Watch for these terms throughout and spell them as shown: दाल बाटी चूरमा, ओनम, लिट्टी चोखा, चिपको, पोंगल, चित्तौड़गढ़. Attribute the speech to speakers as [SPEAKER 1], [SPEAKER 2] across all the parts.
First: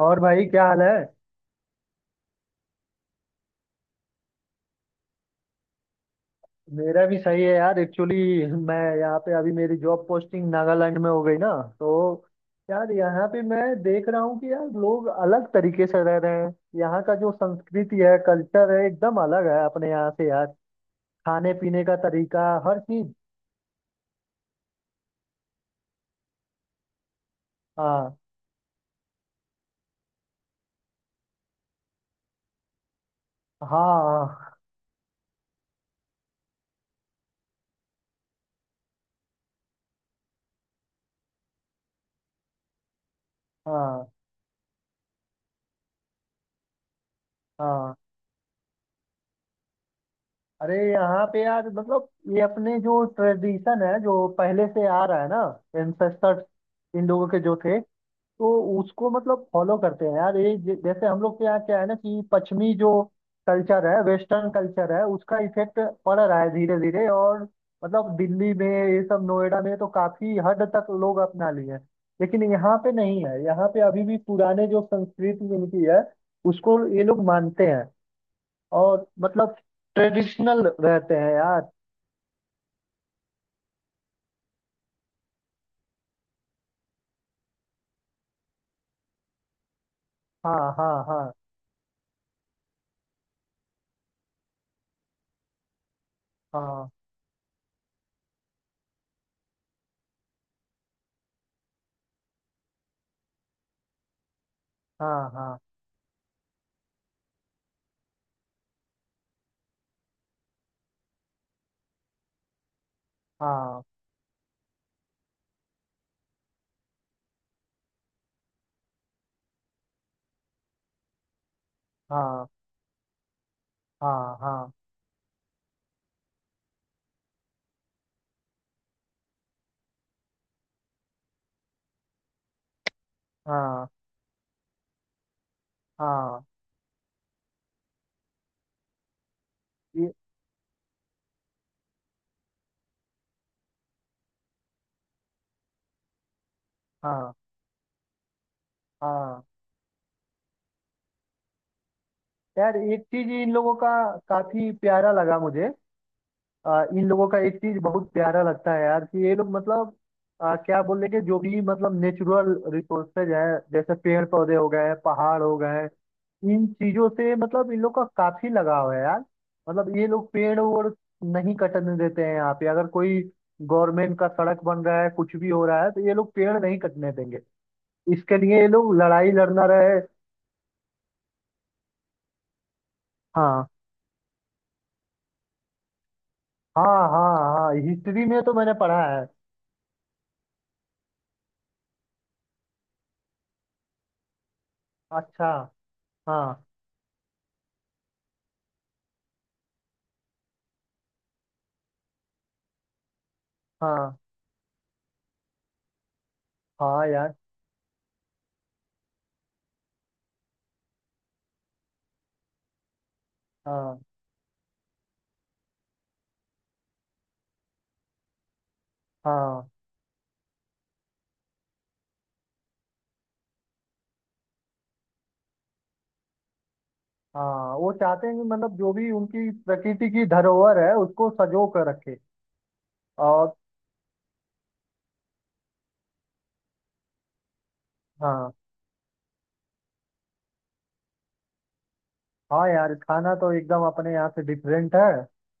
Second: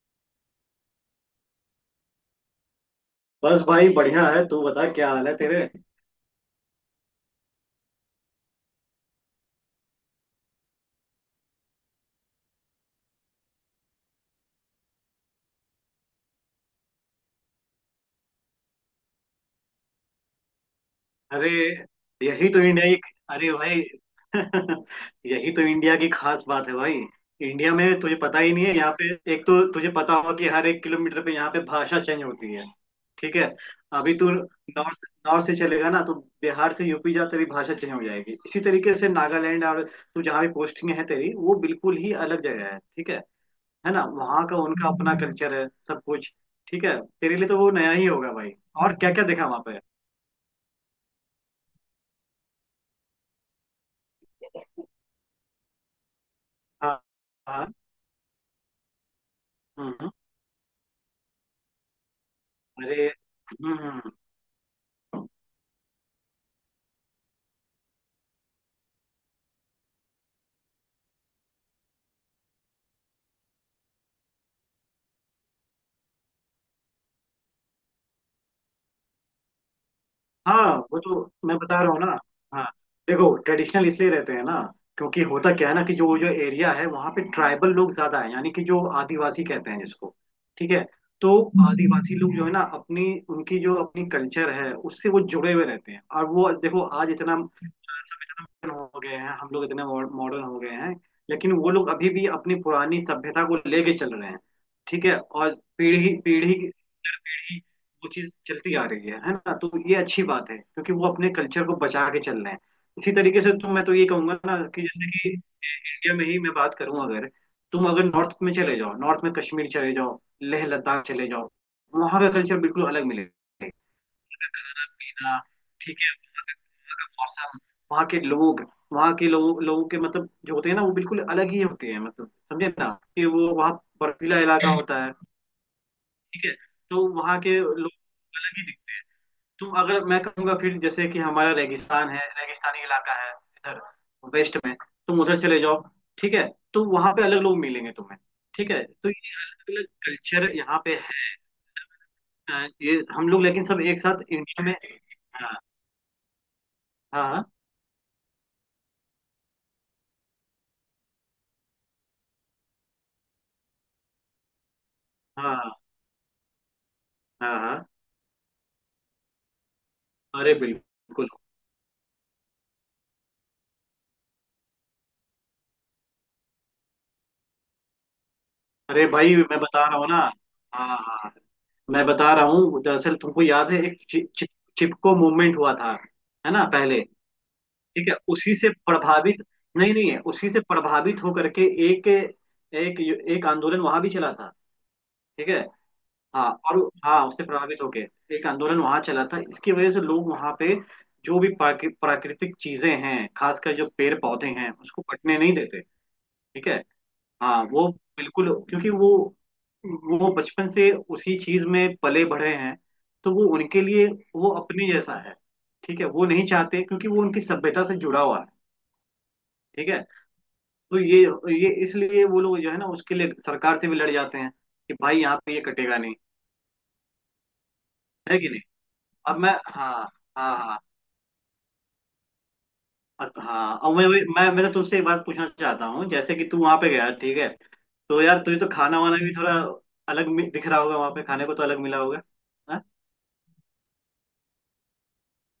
[SPEAKER 1] और भाई क्या हाल है।
[SPEAKER 2] बस भाई बढ़िया है। तू बता क्या हाल है तेरे।
[SPEAKER 1] मेरा भी सही है यार। एक्चुअली मैं यहाँ पे अभी, मेरी जॉब पोस्टिंग नागालैंड में हो गई ना, तो यार यहाँ पे मैं देख रहा हूँ कि यार लोग अलग तरीके से रह रहे हैं। यहाँ का जो संस्कृति है, कल्चर है, एकदम अलग है अपने यहाँ से यार।
[SPEAKER 2] अरे
[SPEAKER 1] खाने पीने का तरीका,
[SPEAKER 2] यही तो
[SPEAKER 1] हर
[SPEAKER 2] इंडिया की।
[SPEAKER 1] चीज।
[SPEAKER 2] अरे भाई यही तो इंडिया की खास बात है भाई। इंडिया में तुझे
[SPEAKER 1] हाँ।
[SPEAKER 2] पता ही नहीं है, यहाँ पे एक तो तुझे पता होगा कि हर एक किलोमीटर पे यहाँ पे भाषा चेंज होती है। ठीक है। अभी तू
[SPEAKER 1] हाँ।
[SPEAKER 2] नॉर्थ से चलेगा ना तो बिहार से यूपी जा, तेरी भाषा चेंज हो जाएगी। इसी तरीके से नागालैंड, और तू जहाँ भी पोस्टिंग है तेरी, वो बिल्कुल ही अलग जगह है। ठीक है। है ना,
[SPEAKER 1] हाँ।
[SPEAKER 2] वहां का उनका अपना कल्चर है सब कुछ। ठीक है, तेरे लिए तो वो नया
[SPEAKER 1] हाँ।
[SPEAKER 2] ही होगा भाई। और क्या क्या देखा वहां पे।
[SPEAKER 1] अरे यहाँ पे यार मतलब, ये अपने जो ट्रेडिशन है, जो पहले से आ रहा है ना, एंसेस्टर्स
[SPEAKER 2] हाँ
[SPEAKER 1] इन लोगों के जो
[SPEAKER 2] हाँ।
[SPEAKER 1] थे, तो उसको मतलब फॉलो
[SPEAKER 2] हम्म
[SPEAKER 1] करते
[SPEAKER 2] हम्म,
[SPEAKER 1] हैं यार। ये जैसे हम लोग के यहाँ क्या है ना, कि पश्चिमी जो
[SPEAKER 2] अरे
[SPEAKER 1] कल्चर है, वेस्टर्न कल्चर है, उसका इफेक्ट पड़ रहा है धीरे धीरे। और मतलब दिल्ली में ये सब, नोएडा में तो काफी हद तक लोग अपना लिए हैं, लेकिन यहाँ पे नहीं है। यहाँ पे अभी भी पुराने जो संस्कृति इनकी है उसको ये लोग मानते हैं, और मतलब ट्रेडिशनल
[SPEAKER 2] हाँ वो
[SPEAKER 1] रहते
[SPEAKER 2] तो,
[SPEAKER 1] हैं
[SPEAKER 2] मैं
[SPEAKER 1] यार।
[SPEAKER 2] बता रहा हूँ ना। हाँ, देखो ट्रेडिशनल इसलिए रहते हैं ना, क्योंकि होता क्या है ना कि जो जो एरिया है वहाँ पे ट्राइबल लोग ज्यादा हैं, यानी कि जो आदिवासी कहते हैं जिसको।
[SPEAKER 1] हाँ।
[SPEAKER 2] ठीक है।
[SPEAKER 1] हाँ। हाँ।
[SPEAKER 2] तो आदिवासी लोग जो है ना अपनी, उनकी जो अपनी कल्चर है उससे वो जुड़े हुए रहते हैं। और वो देखो,
[SPEAKER 1] हाँ।
[SPEAKER 2] आज इतना हो गए हैं, हम लोग इतने मॉडर्न हो गए हैं, लेकिन वो लोग अभी भी अपनी पुरानी सभ्यता को लेके चल रहे हैं। ठीक है।
[SPEAKER 1] हाँ।
[SPEAKER 2] और
[SPEAKER 1] हाँ।
[SPEAKER 2] पीढ़ी पीढ़ी पीढ़ी वो चीज चलती आ रही है ना। तो ये अच्छी बात है क्योंकि वो अपने कल्चर को बचा के चल रहे हैं। इसी तरीके से तुम,
[SPEAKER 1] हाँ।
[SPEAKER 2] मैं तो ये कहूंगा ना कि जैसे कि इंडिया में ही मैं बात करूं अगर, तुम अगर नॉर्थ में चले जाओ, नॉर्थ में कश्मीर चले जाओ, लेह लद्दाख चले जाओ, वहां का
[SPEAKER 1] हाँ।
[SPEAKER 2] कल्चर बिल्कुल अलग मिलेगा।
[SPEAKER 1] हाँ। हाँ।
[SPEAKER 2] खाना पीना, ठीक, मौसम, वहाँ के लोग, वहाँ के लोग, लोगों के मतलब जो होते हैं ना, वो बिल्कुल अलग ही होते हैं, मतलब समझे ना, कि वो वहाँ
[SPEAKER 1] हाँ।
[SPEAKER 2] बर्फीला इलाका होता है।
[SPEAKER 1] हाँ।
[SPEAKER 2] ठीक है। तो वहाँ के लोग अलग ही दिखते हैं। तुम अगर,
[SPEAKER 1] ये-
[SPEAKER 2] मैं कहूँगा फिर जैसे कि हमारा रेगिस्तान है, रेगिस्तानी इलाका है इधर वेस्ट में, तुम उधर चले जाओ, ठीक है, तो वहाँ पे
[SPEAKER 1] हाँ।
[SPEAKER 2] अलग लोग मिलेंगे तुम्हें। ठीक है, तो ये
[SPEAKER 1] हाँ।
[SPEAKER 2] अलग अलग कल्चर यहाँ पे है।
[SPEAKER 1] यार
[SPEAKER 2] ये
[SPEAKER 1] एक चीज
[SPEAKER 2] हम लोग
[SPEAKER 1] इन
[SPEAKER 2] लेकिन
[SPEAKER 1] लोगों
[SPEAKER 2] सब
[SPEAKER 1] का
[SPEAKER 2] एक साथ इंडिया
[SPEAKER 1] काफी
[SPEAKER 2] में।
[SPEAKER 1] प्यारा लगा
[SPEAKER 2] हाँ
[SPEAKER 1] मुझे। इन लोगों का
[SPEAKER 2] हाँ
[SPEAKER 1] एक चीज बहुत प्यारा लगता है यार, कि ये लोग मतलब, क्या बोल रहे, कि जो भी मतलब नेचुरल रिसोर्सेज है, जैसे पेड़ पौधे हो गए, पहाड़ हो
[SPEAKER 2] हाँ।
[SPEAKER 1] गए, इन चीजों से
[SPEAKER 2] हाँ
[SPEAKER 1] मतलब इन
[SPEAKER 2] हाँ।
[SPEAKER 1] लोग का काफी लगाव है यार। मतलब ये लोग
[SPEAKER 2] अरे
[SPEAKER 1] पेड़ वोड़
[SPEAKER 2] बिल्कुल।
[SPEAKER 1] नहीं कटने देते हैं। यहाँ पे अगर कोई गवर्नमेंट का सड़क बन रहा है, कुछ भी हो रहा है, तो ये लोग पेड़ नहीं कटने देंगे। इसके लिए ये लोग
[SPEAKER 2] अरे
[SPEAKER 1] लड़ाई
[SPEAKER 2] भाई मैं
[SPEAKER 1] लड़ना
[SPEAKER 2] बता रहा
[SPEAKER 1] रहे।
[SPEAKER 2] हूँ ना। हाँ हाँ। मैं बता रहा हूँ, दरअसल तुमको
[SPEAKER 1] हाँ।
[SPEAKER 2] याद है, एक चि, चि, चिपको मूवमेंट हुआ था, है ना
[SPEAKER 1] हाँ।
[SPEAKER 2] पहले।
[SPEAKER 1] हाँ। हाँ
[SPEAKER 2] ठीक है,
[SPEAKER 1] हिस्ट्री में तो
[SPEAKER 2] उसी से
[SPEAKER 1] मैंने पढ़ा है।
[SPEAKER 2] प्रभावित, नहीं नहीं है, उसी से प्रभावित होकर के एक एक एक आंदोलन वहां भी चला था। ठीक
[SPEAKER 1] अच्छा।
[SPEAKER 2] है।
[SPEAKER 1] हाँ।
[SPEAKER 2] हाँ। और हाँ, उससे प्रभावित होके एक आंदोलन वहां चला था, इसकी वजह से लोग वहां पे जो भी प्राकृतिक चीजें हैं, खासकर जो पेड़
[SPEAKER 1] हाँ।
[SPEAKER 2] पौधे हैं, उसको कटने नहीं देते। ठीक है।
[SPEAKER 1] हाँ यार।
[SPEAKER 2] हाँ, वो बिल्कुल, क्योंकि वो बचपन से उसी चीज में पले बढ़े हैं, तो वो उनके
[SPEAKER 1] हाँ।
[SPEAKER 2] लिए, वो अपने जैसा है। ठीक है, वो नहीं चाहते क्योंकि वो उनकी सभ्यता से जुड़ा हुआ है।
[SPEAKER 1] हाँ।
[SPEAKER 2] ठीक है। तो ये ये इसलिए वो लोग जो है ना, उसके लिए सरकार से भी लड़ जाते हैं कि भाई यहाँ पे ये कटेगा नहीं।
[SPEAKER 1] हाँ वो चाहते हैं
[SPEAKER 2] है
[SPEAKER 1] कि
[SPEAKER 2] कि नहीं।
[SPEAKER 1] मतलब जो भी
[SPEAKER 2] अब
[SPEAKER 1] उनकी
[SPEAKER 2] मैं हाँ
[SPEAKER 1] प्रकृति की
[SPEAKER 2] हाँ
[SPEAKER 1] धरोहर
[SPEAKER 2] हाँ
[SPEAKER 1] है उसको सजो कर रखे।
[SPEAKER 2] अत-
[SPEAKER 1] और
[SPEAKER 2] हाँ अब मैं तो तुमसे एक बात पूछना चाहता हूँ। जैसे कि तू वहां पे गया, ठीक है, तो यार
[SPEAKER 1] हाँ।
[SPEAKER 2] तुझे तो खाना वाना भी थोड़ा अलग दिख रहा होगा, वहां पे खाने को तो अलग मिला होगा।
[SPEAKER 1] हाँ
[SPEAKER 2] हाँ?
[SPEAKER 1] यार खाना तो एकदम अपने यहाँ से डिफरेंट है।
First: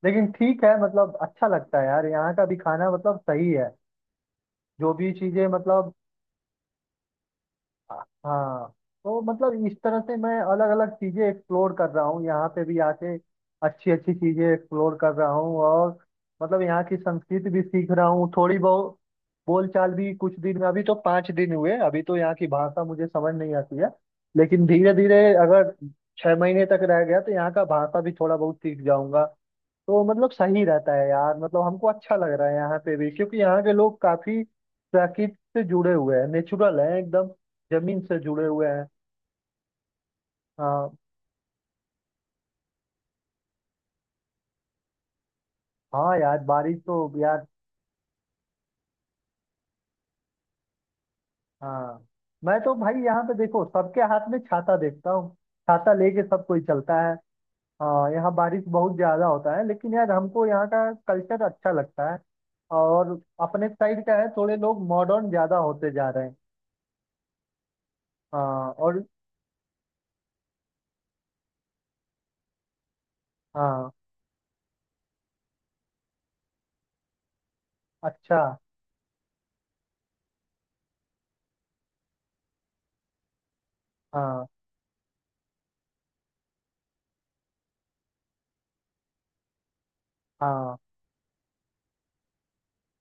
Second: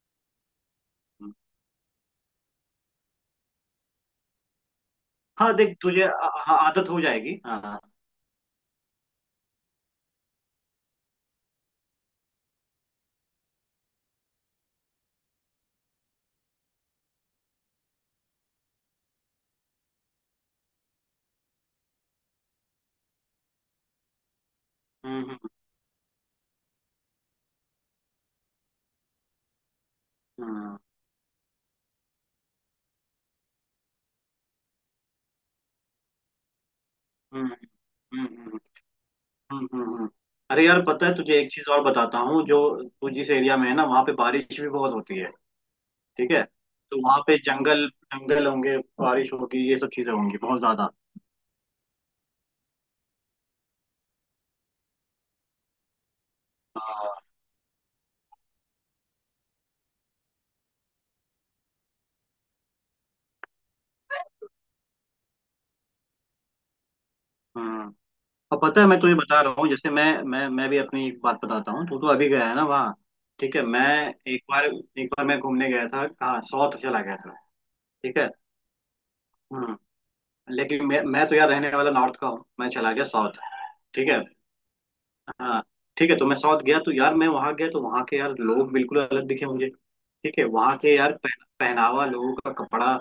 [SPEAKER 1] लेकिन ठीक है, मतलब अच्छा लगता है यार, यहाँ का भी खाना मतलब सही है। जो भी चीजें
[SPEAKER 2] हाँ, देख
[SPEAKER 1] मतलब।
[SPEAKER 2] तुझे आदत हो जाएगी। हाँ हाँ।
[SPEAKER 1] हाँ। तो मतलब इस तरह से मैं अलग अलग चीजें एक्सप्लोर कर रहा हूँ यहाँ पे भी आके। अच्छी अच्छी चीजें एक्सप्लोर कर रहा हूँ, और मतलब यहाँ की संस्कृति भी सीख रहा हूँ थोड़ी बहुत। बोलचाल भी कुछ दिन में, अभी तो 5 दिन हुए, अभी तो यहाँ की भाषा मुझे समझ नहीं आती है। लेकिन धीरे धीरे
[SPEAKER 2] हम्म
[SPEAKER 1] अगर 6 महीने तक रह गया तो यहाँ का भाषा भी थोड़ा बहुत सीख जाऊंगा। तो मतलब सही
[SPEAKER 2] हम्म
[SPEAKER 1] रहता है यार। मतलब हमको अच्छा लग रहा है यहाँ पे भी, क्योंकि यहाँ के लोग काफी प्रकृति से जुड़े हुए हैं, नेचुरल हैं एकदम,
[SPEAKER 2] हम्म
[SPEAKER 1] जमीन से
[SPEAKER 2] हम्म हम्म
[SPEAKER 1] जुड़े
[SPEAKER 2] हम्म,
[SPEAKER 1] हुए हैं।
[SPEAKER 2] हम्म। अरे यार
[SPEAKER 1] हाँ।
[SPEAKER 2] पता है तुझे एक चीज और बताता हूँ जो, तू जिस एरिया में है ना वहाँ पे बारिश भी बहुत होती है।
[SPEAKER 1] हाँ
[SPEAKER 2] ठीक
[SPEAKER 1] यार
[SPEAKER 2] है।
[SPEAKER 1] बारिश तो
[SPEAKER 2] तो वहाँ पे
[SPEAKER 1] यार।
[SPEAKER 2] जंगल, होंगे, बारिश होगी, ये सब चीजें होंगी बहुत ज्यादा।
[SPEAKER 1] हाँ मैं तो भाई यहाँ पे देखो, सबके हाथ में छाता देखता हूँ। छाता लेके सब कोई चलता है।
[SPEAKER 2] हाँ,
[SPEAKER 1] हाँ यहाँ बारिश बहुत ज्यादा होता है, लेकिन यार हमको यहाँ का कल्चर अच्छा लगता है। और अपने साइड का है, थोड़े लोग मॉडर्न ज्यादा होते जा रहे हैं।
[SPEAKER 2] हम्म और
[SPEAKER 1] हाँ।
[SPEAKER 2] पता है, मैं
[SPEAKER 1] और
[SPEAKER 2] तुझे बता रहा हूँ, जैसे मैं भी अपनी एक बात बताता हूँ। तू तो अभी गया है ना वहाँ, ठीक है, मैं
[SPEAKER 1] हाँ।
[SPEAKER 2] एक बार मैं घूमने गया था, हाँ साउथ चला गया था। ठीक है।
[SPEAKER 1] अच्छा।
[SPEAKER 2] हम्म। लेकिन मैं तो यार रहने वाला नॉर्थ का हूँ, मैं चला गया साउथ, ठीक है।
[SPEAKER 1] हाँ।
[SPEAKER 2] हाँ। ठीक है, तो मैं साउथ गया, तो यार मैं वहां गया तो वहां के यार लोग बिल्कुल अलग दिखे मुझे। ठीक है,
[SPEAKER 1] हाँ।
[SPEAKER 2] वहां के यार पहनावा, लोगों का कपड़ा,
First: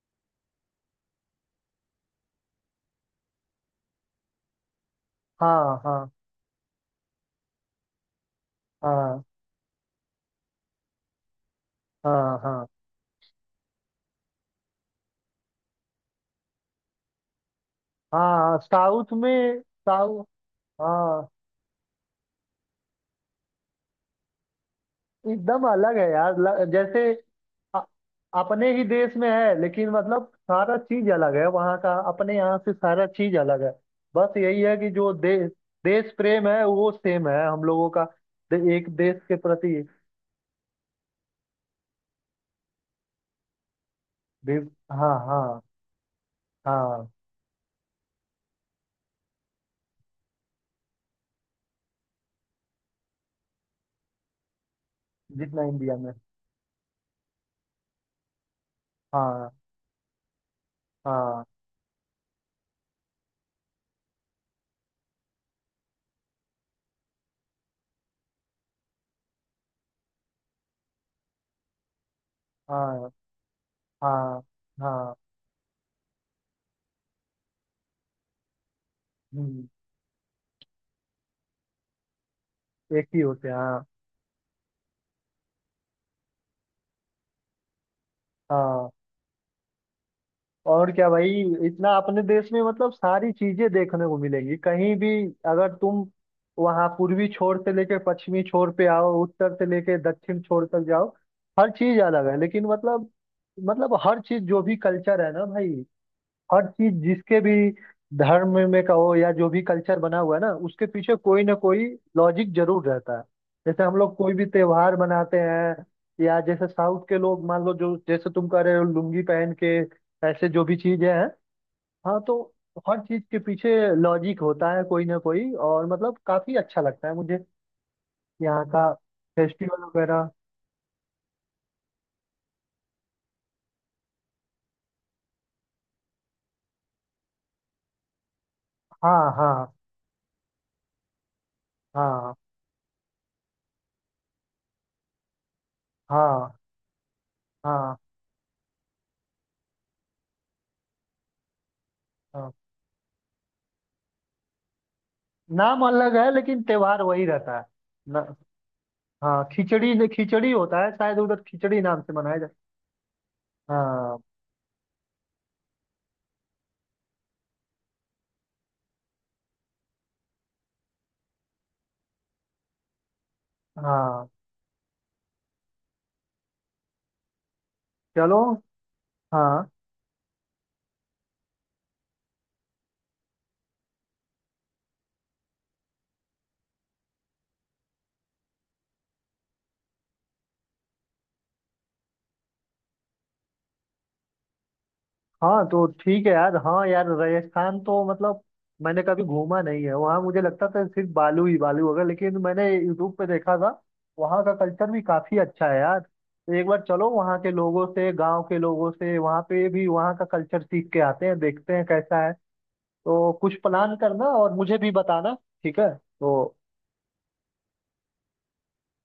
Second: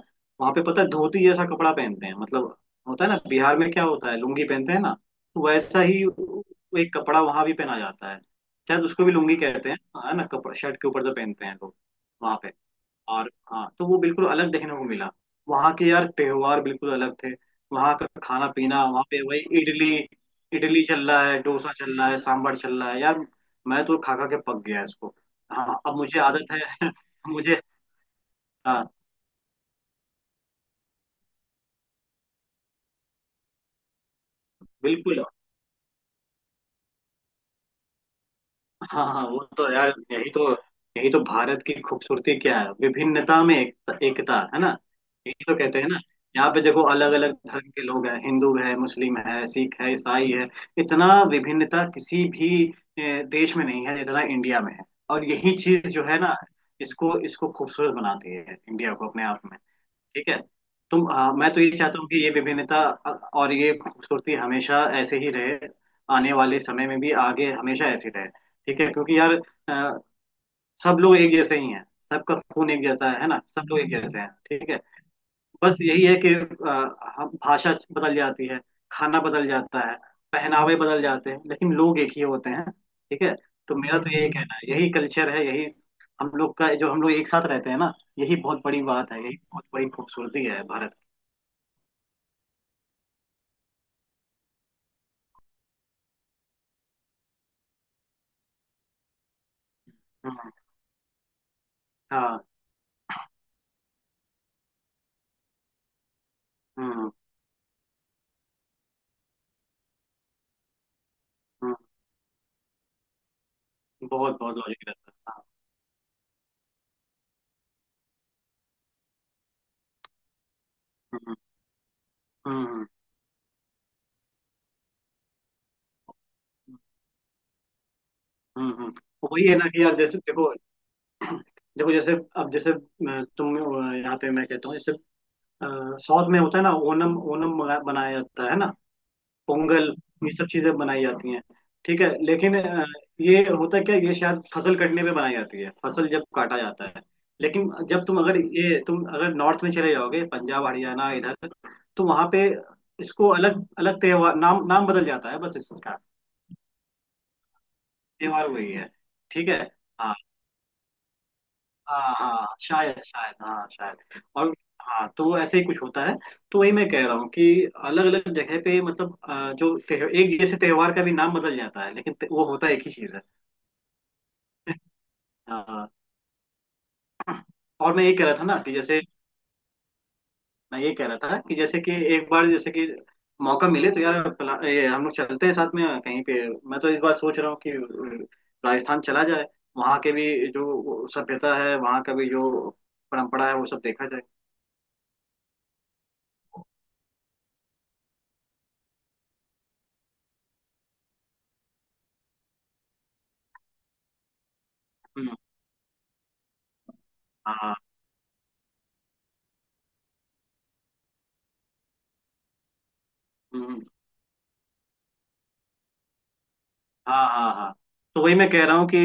[SPEAKER 2] वहां पे पता है धोती जैसा कपड़ा पहनते हैं मतलब, होता है ना, बिहार में क्या होता है, लुंगी पहनते हैं ना, तो वैसा
[SPEAKER 1] हाँ।
[SPEAKER 2] ही
[SPEAKER 1] हाँ।
[SPEAKER 2] एक कपड़ा वहां भी पहना जाता है, शायद उसको भी
[SPEAKER 1] हाँ।
[SPEAKER 2] लुंगी कहते हैं, है ना। कपड़ा शर्ट के ऊपर जो पहनते हैं लोग वहां
[SPEAKER 1] हाँ।
[SPEAKER 2] पे।
[SPEAKER 1] हाँ।
[SPEAKER 2] और हाँ, तो वो बिल्कुल अलग देखने को मिला। वहाँ के यार त्योहार बिल्कुल अलग थे। वहाँ का खाना
[SPEAKER 1] हाँ
[SPEAKER 2] पीना, वहाँ
[SPEAKER 1] साउथ
[SPEAKER 2] पे वही
[SPEAKER 1] में।
[SPEAKER 2] इडली,
[SPEAKER 1] साउथ।
[SPEAKER 2] चल रहा
[SPEAKER 1] हाँ
[SPEAKER 2] है, डोसा चल रहा है, सांभर चल रहा है यार। मैं तो खा खा के पक गया इसको।
[SPEAKER 1] एकदम
[SPEAKER 2] हाँ, अब
[SPEAKER 1] अलग है
[SPEAKER 2] मुझे
[SPEAKER 1] यार।
[SPEAKER 2] आदत है
[SPEAKER 1] जैसे
[SPEAKER 2] मुझे।
[SPEAKER 1] अ- अपने ही
[SPEAKER 2] हाँ,
[SPEAKER 1] देश में है, लेकिन मतलब सारा चीज अलग है वहाँ का, अपने यहाँ से सारा चीज अलग है। बस यही है कि जो
[SPEAKER 2] बिल्कुल।
[SPEAKER 1] देश, देश प्रेम है वो सेम है हम लोगों का। एक
[SPEAKER 2] हाँ
[SPEAKER 1] देश
[SPEAKER 2] हाँ,
[SPEAKER 1] के
[SPEAKER 2] वो तो
[SPEAKER 1] प्रति
[SPEAKER 2] यार यही तो, यही तो भारत की खूबसूरती क्या है, विभिन्नता में एकता
[SPEAKER 1] भी।
[SPEAKER 2] है ना।
[SPEAKER 1] हाँ।
[SPEAKER 2] यही तो
[SPEAKER 1] हाँ।
[SPEAKER 2] कहते हैं ना। यहाँ पे देखो
[SPEAKER 1] हाँ
[SPEAKER 2] अलग अलग धर्म के लोग हैं, हिंदू है, मुस्लिम है, सिख है, ईसाई है, इतना विभिन्नता किसी भी देश में नहीं है जितना इंडिया में है। और यही
[SPEAKER 1] जितना
[SPEAKER 2] चीज
[SPEAKER 1] इंडिया
[SPEAKER 2] जो
[SPEAKER 1] में।
[SPEAKER 2] है ना, इसको इसको खूबसूरत बनाती है इंडिया को अपने आप
[SPEAKER 1] हाँ।
[SPEAKER 2] में। ठीक है।
[SPEAKER 1] हाँ।
[SPEAKER 2] मैं तो ये चाहता हूँ कि ये विभिन्नता और ये खूबसूरती हमेशा ऐसे ही रहे, आने वाले समय में भी आगे हमेशा ऐसे रहे। ठीक है, क्योंकि यार अ, सब लोग एक जैसे ही हैं, सबका खून एक
[SPEAKER 1] हाँ।
[SPEAKER 2] जैसा है ना, सब लोग एक जैसे हैं,
[SPEAKER 1] हाँ।
[SPEAKER 2] ठीक है।
[SPEAKER 1] हाँ।
[SPEAKER 2] बस यही है कि भाषा बदल जाती है, खाना बदल
[SPEAKER 1] हम्म,
[SPEAKER 2] जाता है, पहनावे बदल जाते हैं, लेकिन लोग एक ही होते हैं,
[SPEAKER 1] एक ही
[SPEAKER 2] ठीक है।
[SPEAKER 1] होते हैं
[SPEAKER 2] तो
[SPEAKER 1] हाँ।
[SPEAKER 2] मेरा तो यही कहना है, यही कल्चर है, यही हम लोग का, जो हम लोग एक साथ रहते हैं ना, यही बहुत बड़ी
[SPEAKER 1] हाँ।
[SPEAKER 2] बात है, यही बहुत बड़ी खूबसूरती है
[SPEAKER 1] और
[SPEAKER 2] भारत।
[SPEAKER 1] क्या भाई। इतना अपने देश में मतलब सारी चीजें देखने को मिलेंगी कहीं भी, अगर तुम वहां पूर्वी छोर से लेके पश्चिमी छोर पे आओ, उत्तर से लेके दक्षिण
[SPEAKER 2] हाँ
[SPEAKER 1] छोर तक जाओ, हर चीज अलग है।
[SPEAKER 2] हाँ
[SPEAKER 1] लेकिन मतलब, मतलब हर चीज जो भी कल्चर है ना भाई, हर चीज
[SPEAKER 2] हाँ।
[SPEAKER 1] जिसके भी धर्म में कहो, या जो भी कल्चर बना हुआ है ना, उसके पीछे कोई ना
[SPEAKER 2] हाँ,
[SPEAKER 1] कोई लॉजिक जरूर रहता है। जैसे हम लोग कोई
[SPEAKER 2] बहुत
[SPEAKER 1] भी
[SPEAKER 2] बहुत लॉजिक
[SPEAKER 1] त्योहार
[SPEAKER 2] रहता है,
[SPEAKER 1] मनाते
[SPEAKER 2] हाँ।
[SPEAKER 1] हैं, या जैसे साउथ के लोग मान लो, जो जैसे तुम कह रहे हो लुंगी पहन के, ऐसे जो भी चीजें हैं।
[SPEAKER 2] हम्म
[SPEAKER 1] हाँ। तो
[SPEAKER 2] हम्म।
[SPEAKER 1] हर चीज के पीछे लॉजिक होता है कोई ना कोई, और मतलब काफी
[SPEAKER 2] हम्म।
[SPEAKER 1] अच्छा लगता है मुझे यहाँ का
[SPEAKER 2] तो वही है ना
[SPEAKER 1] फेस्टिवल
[SPEAKER 2] कि यार, जैसे
[SPEAKER 1] वगैरह।
[SPEAKER 2] देखो देखो जैसे, अब जैसे तुम यहाँ पे मैं कहता हूँ जैसे, अ, साउथ में होता है ना ओनम, मनाया जाता है ना,
[SPEAKER 1] हाँ। हाँ।
[SPEAKER 2] पोंगल, ये सब चीजें बनाई जाती हैं, ठीक है।
[SPEAKER 1] हाँ।
[SPEAKER 2] लेकिन ये होता क्या है, ये शायद फसल कटने पे बनाई जाती है, फसल जब
[SPEAKER 1] हाँ।
[SPEAKER 2] काटा जाता है, लेकिन
[SPEAKER 1] हाँ।
[SPEAKER 2] जब तुम अगर ये, तुम अगर नॉर्थ में चले जाओगे पंजाब हरियाणा इधर, तो वहां पे
[SPEAKER 1] हाँ
[SPEAKER 2] इसको अलग अलग त्योहार, नाम नाम बदल जाता है बस
[SPEAKER 1] नाम
[SPEAKER 2] इसका,
[SPEAKER 1] अलग है, लेकिन त्योहार वही रहता है। न,
[SPEAKER 2] त्योहार वही है।
[SPEAKER 1] हाँ
[SPEAKER 2] ठीक है।
[SPEAKER 1] खिचड़ी, नहीं
[SPEAKER 2] हाँ
[SPEAKER 1] खिचड़ी होता है शायद, उधर खिचड़ी नाम से
[SPEAKER 2] हाँ
[SPEAKER 1] मनाया
[SPEAKER 2] हाँ,
[SPEAKER 1] जाता।
[SPEAKER 2] शायद शायद हाँ शायद।
[SPEAKER 1] हाँ।
[SPEAKER 2] और हाँ, तो वो ऐसे ही कुछ होता है। तो वही मैं कह रहा हूँ कि अलग अलग जगह पे मतलब जो एक जैसे त्योहार का भी नाम बदल जाता है, लेकिन वो होता एक ही चीज है।
[SPEAKER 1] हाँ।
[SPEAKER 2] हाँ। और मैं ये कह रहा
[SPEAKER 1] चलो।
[SPEAKER 2] था ना कि जैसे,
[SPEAKER 1] हाँ।
[SPEAKER 2] मैं ये कह रहा था कि जैसे कि एक बार जैसे कि, मौका मिले तो यार ये हम लोग चलते हैं साथ में कहीं पे। मैं तो इस बार सोच रहा हूँ कि राजस्थान चला जाए, वहाँ के भी जो सभ्यता है, वहाँ का भी जो परंपरा है, वो सब देखा जाए।
[SPEAKER 1] हाँ तो ठीक है यार। हाँ यार राजस्थान तो मतलब, मैंने कभी घूमा नहीं है वहाँ। मुझे लगता था सिर्फ बालू ही बालू होगा, लेकिन मैंने यूट्यूब पे देखा था वहाँ का कल्चर भी
[SPEAKER 2] हम्म,
[SPEAKER 1] काफी अच्छा है यार। तो एक बार चलो वहाँ के
[SPEAKER 2] हाँ।
[SPEAKER 1] लोगों से, गांव के लोगों से, वहाँ पे भी वहाँ का कल्चर सीख के आते हैं, देखते हैं कैसा है। तो कुछ
[SPEAKER 2] हम्म।
[SPEAKER 1] प्लान करना, और मुझे भी बताना। ठीक है। तो
[SPEAKER 2] हाँ हाँ हाँ। तो वही मैं कह रहा हूँ कि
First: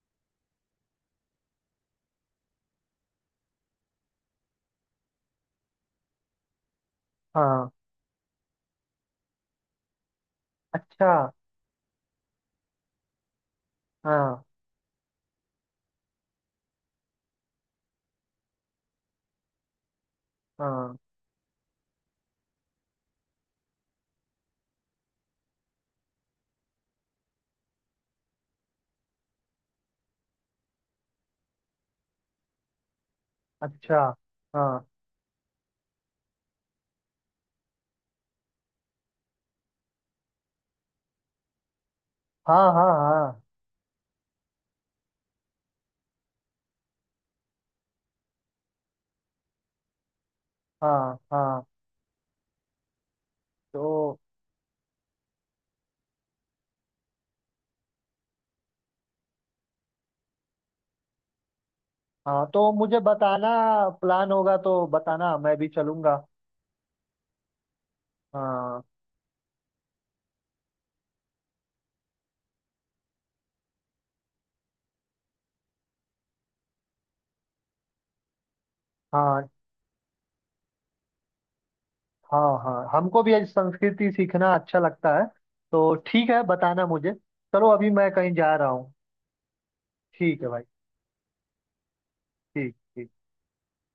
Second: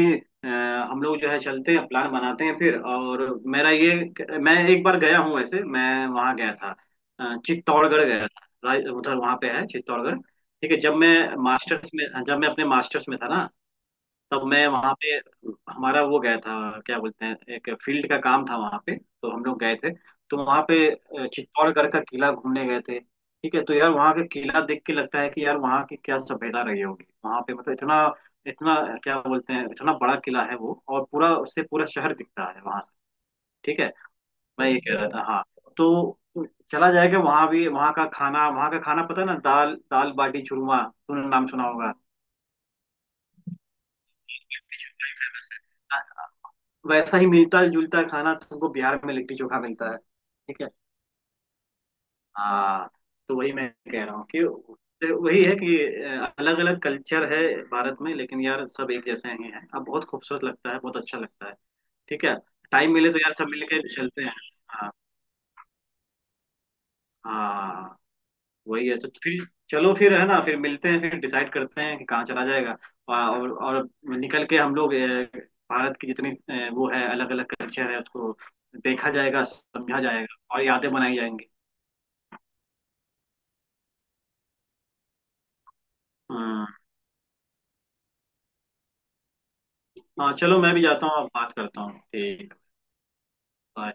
[SPEAKER 2] अ, हम लोग जो है चलते हैं, प्लान बनाते हैं फिर। और मेरा ये, मैं एक बार गया हूँ वैसे, मैं वहाँ गया था,
[SPEAKER 1] हाँ।
[SPEAKER 2] चित्तौड़गढ़ गया था, उधर वहाँ पे है चित्तौड़गढ़। ठीक है, जब
[SPEAKER 1] अच्छा।
[SPEAKER 2] मैं मास्टर्स में, जब मैं अपने मास्टर्स में था ना,
[SPEAKER 1] हाँ।
[SPEAKER 2] तब मैं वहाँ पे, हमारा वो गया था, क्या बोलते हैं, एक फील्ड का काम था वहाँ पे, तो हम लोग गए थे। तो वहाँ पे
[SPEAKER 1] हाँ।
[SPEAKER 2] अ, चित्तौड़गढ़ का किला घूमने गए थे। ठीक है, तो यार वहाँ का किला देख के लगता है कि यार वहाँ की क्या सभ्यता रही होगी, वहाँ पे मतलब इतना इतना, क्या बोलते हैं, इतना बड़ा किला है वो, और पूरा, उससे पूरा शहर दिखता है वहाँ से। ठीक है।
[SPEAKER 1] अच्छा। हाँ।
[SPEAKER 2] मैं ये कह रहा था हाँ, तो चला जाएगा वहाँ भी, वहाँ का खाना, वहाँ का खाना पता है ना, दाल दाल बाटी चूरमा, तूने नाम सुना होगा।
[SPEAKER 1] हाँ। हाँ। हाँ।
[SPEAKER 2] वैसा ही मिलता जुलता खाना तुमको बिहार में लिट्टी चोखा मिलता है, ठीक है।
[SPEAKER 1] हाँ। हाँ।
[SPEAKER 2] हाँ। तो वही मैं कह रहा
[SPEAKER 1] तो
[SPEAKER 2] हूँ कि, तो वही है कि अलग अलग कल्चर है भारत में, लेकिन यार सब एक जैसे ही हैं। अब बहुत खूबसूरत लगता है, बहुत अच्छा लगता है। ठीक है।
[SPEAKER 1] हाँ। तो
[SPEAKER 2] टाइम
[SPEAKER 1] मुझे
[SPEAKER 2] मिले तो यार सब
[SPEAKER 1] बताना।
[SPEAKER 2] मिलके चलते
[SPEAKER 1] प्लान
[SPEAKER 2] हैं।
[SPEAKER 1] होगा तो
[SPEAKER 2] हाँ
[SPEAKER 1] बताना, मैं भी चलूंगा।
[SPEAKER 2] हाँ।
[SPEAKER 1] हाँ।
[SPEAKER 2] वही है तो फिर, चलो फिर है ना, फिर मिलते हैं, फिर डिसाइड करते हैं कि कहाँ चला जाएगा। और निकल के हम लोग, भारत की जितनी, वो है अलग अलग कल्चर है, उसको देखा जाएगा,
[SPEAKER 1] हाँ।
[SPEAKER 2] समझा जाएगा, और यादें बनाई जाएंगी।
[SPEAKER 1] हाँ। हाँ हमको भी आज संस्कृति सीखना अच्छा लगता है। तो ठीक है,
[SPEAKER 2] हम्म।
[SPEAKER 1] बताना मुझे। चलो अभी मैं कहीं जा रहा हूँ।
[SPEAKER 2] हाँ
[SPEAKER 1] ठीक है
[SPEAKER 2] चलो,
[SPEAKER 1] भाई।
[SPEAKER 2] मैं भी जाता हूँ, अब बात करता हूँ, ठीक है,
[SPEAKER 1] ठीक ठीक।
[SPEAKER 2] bye.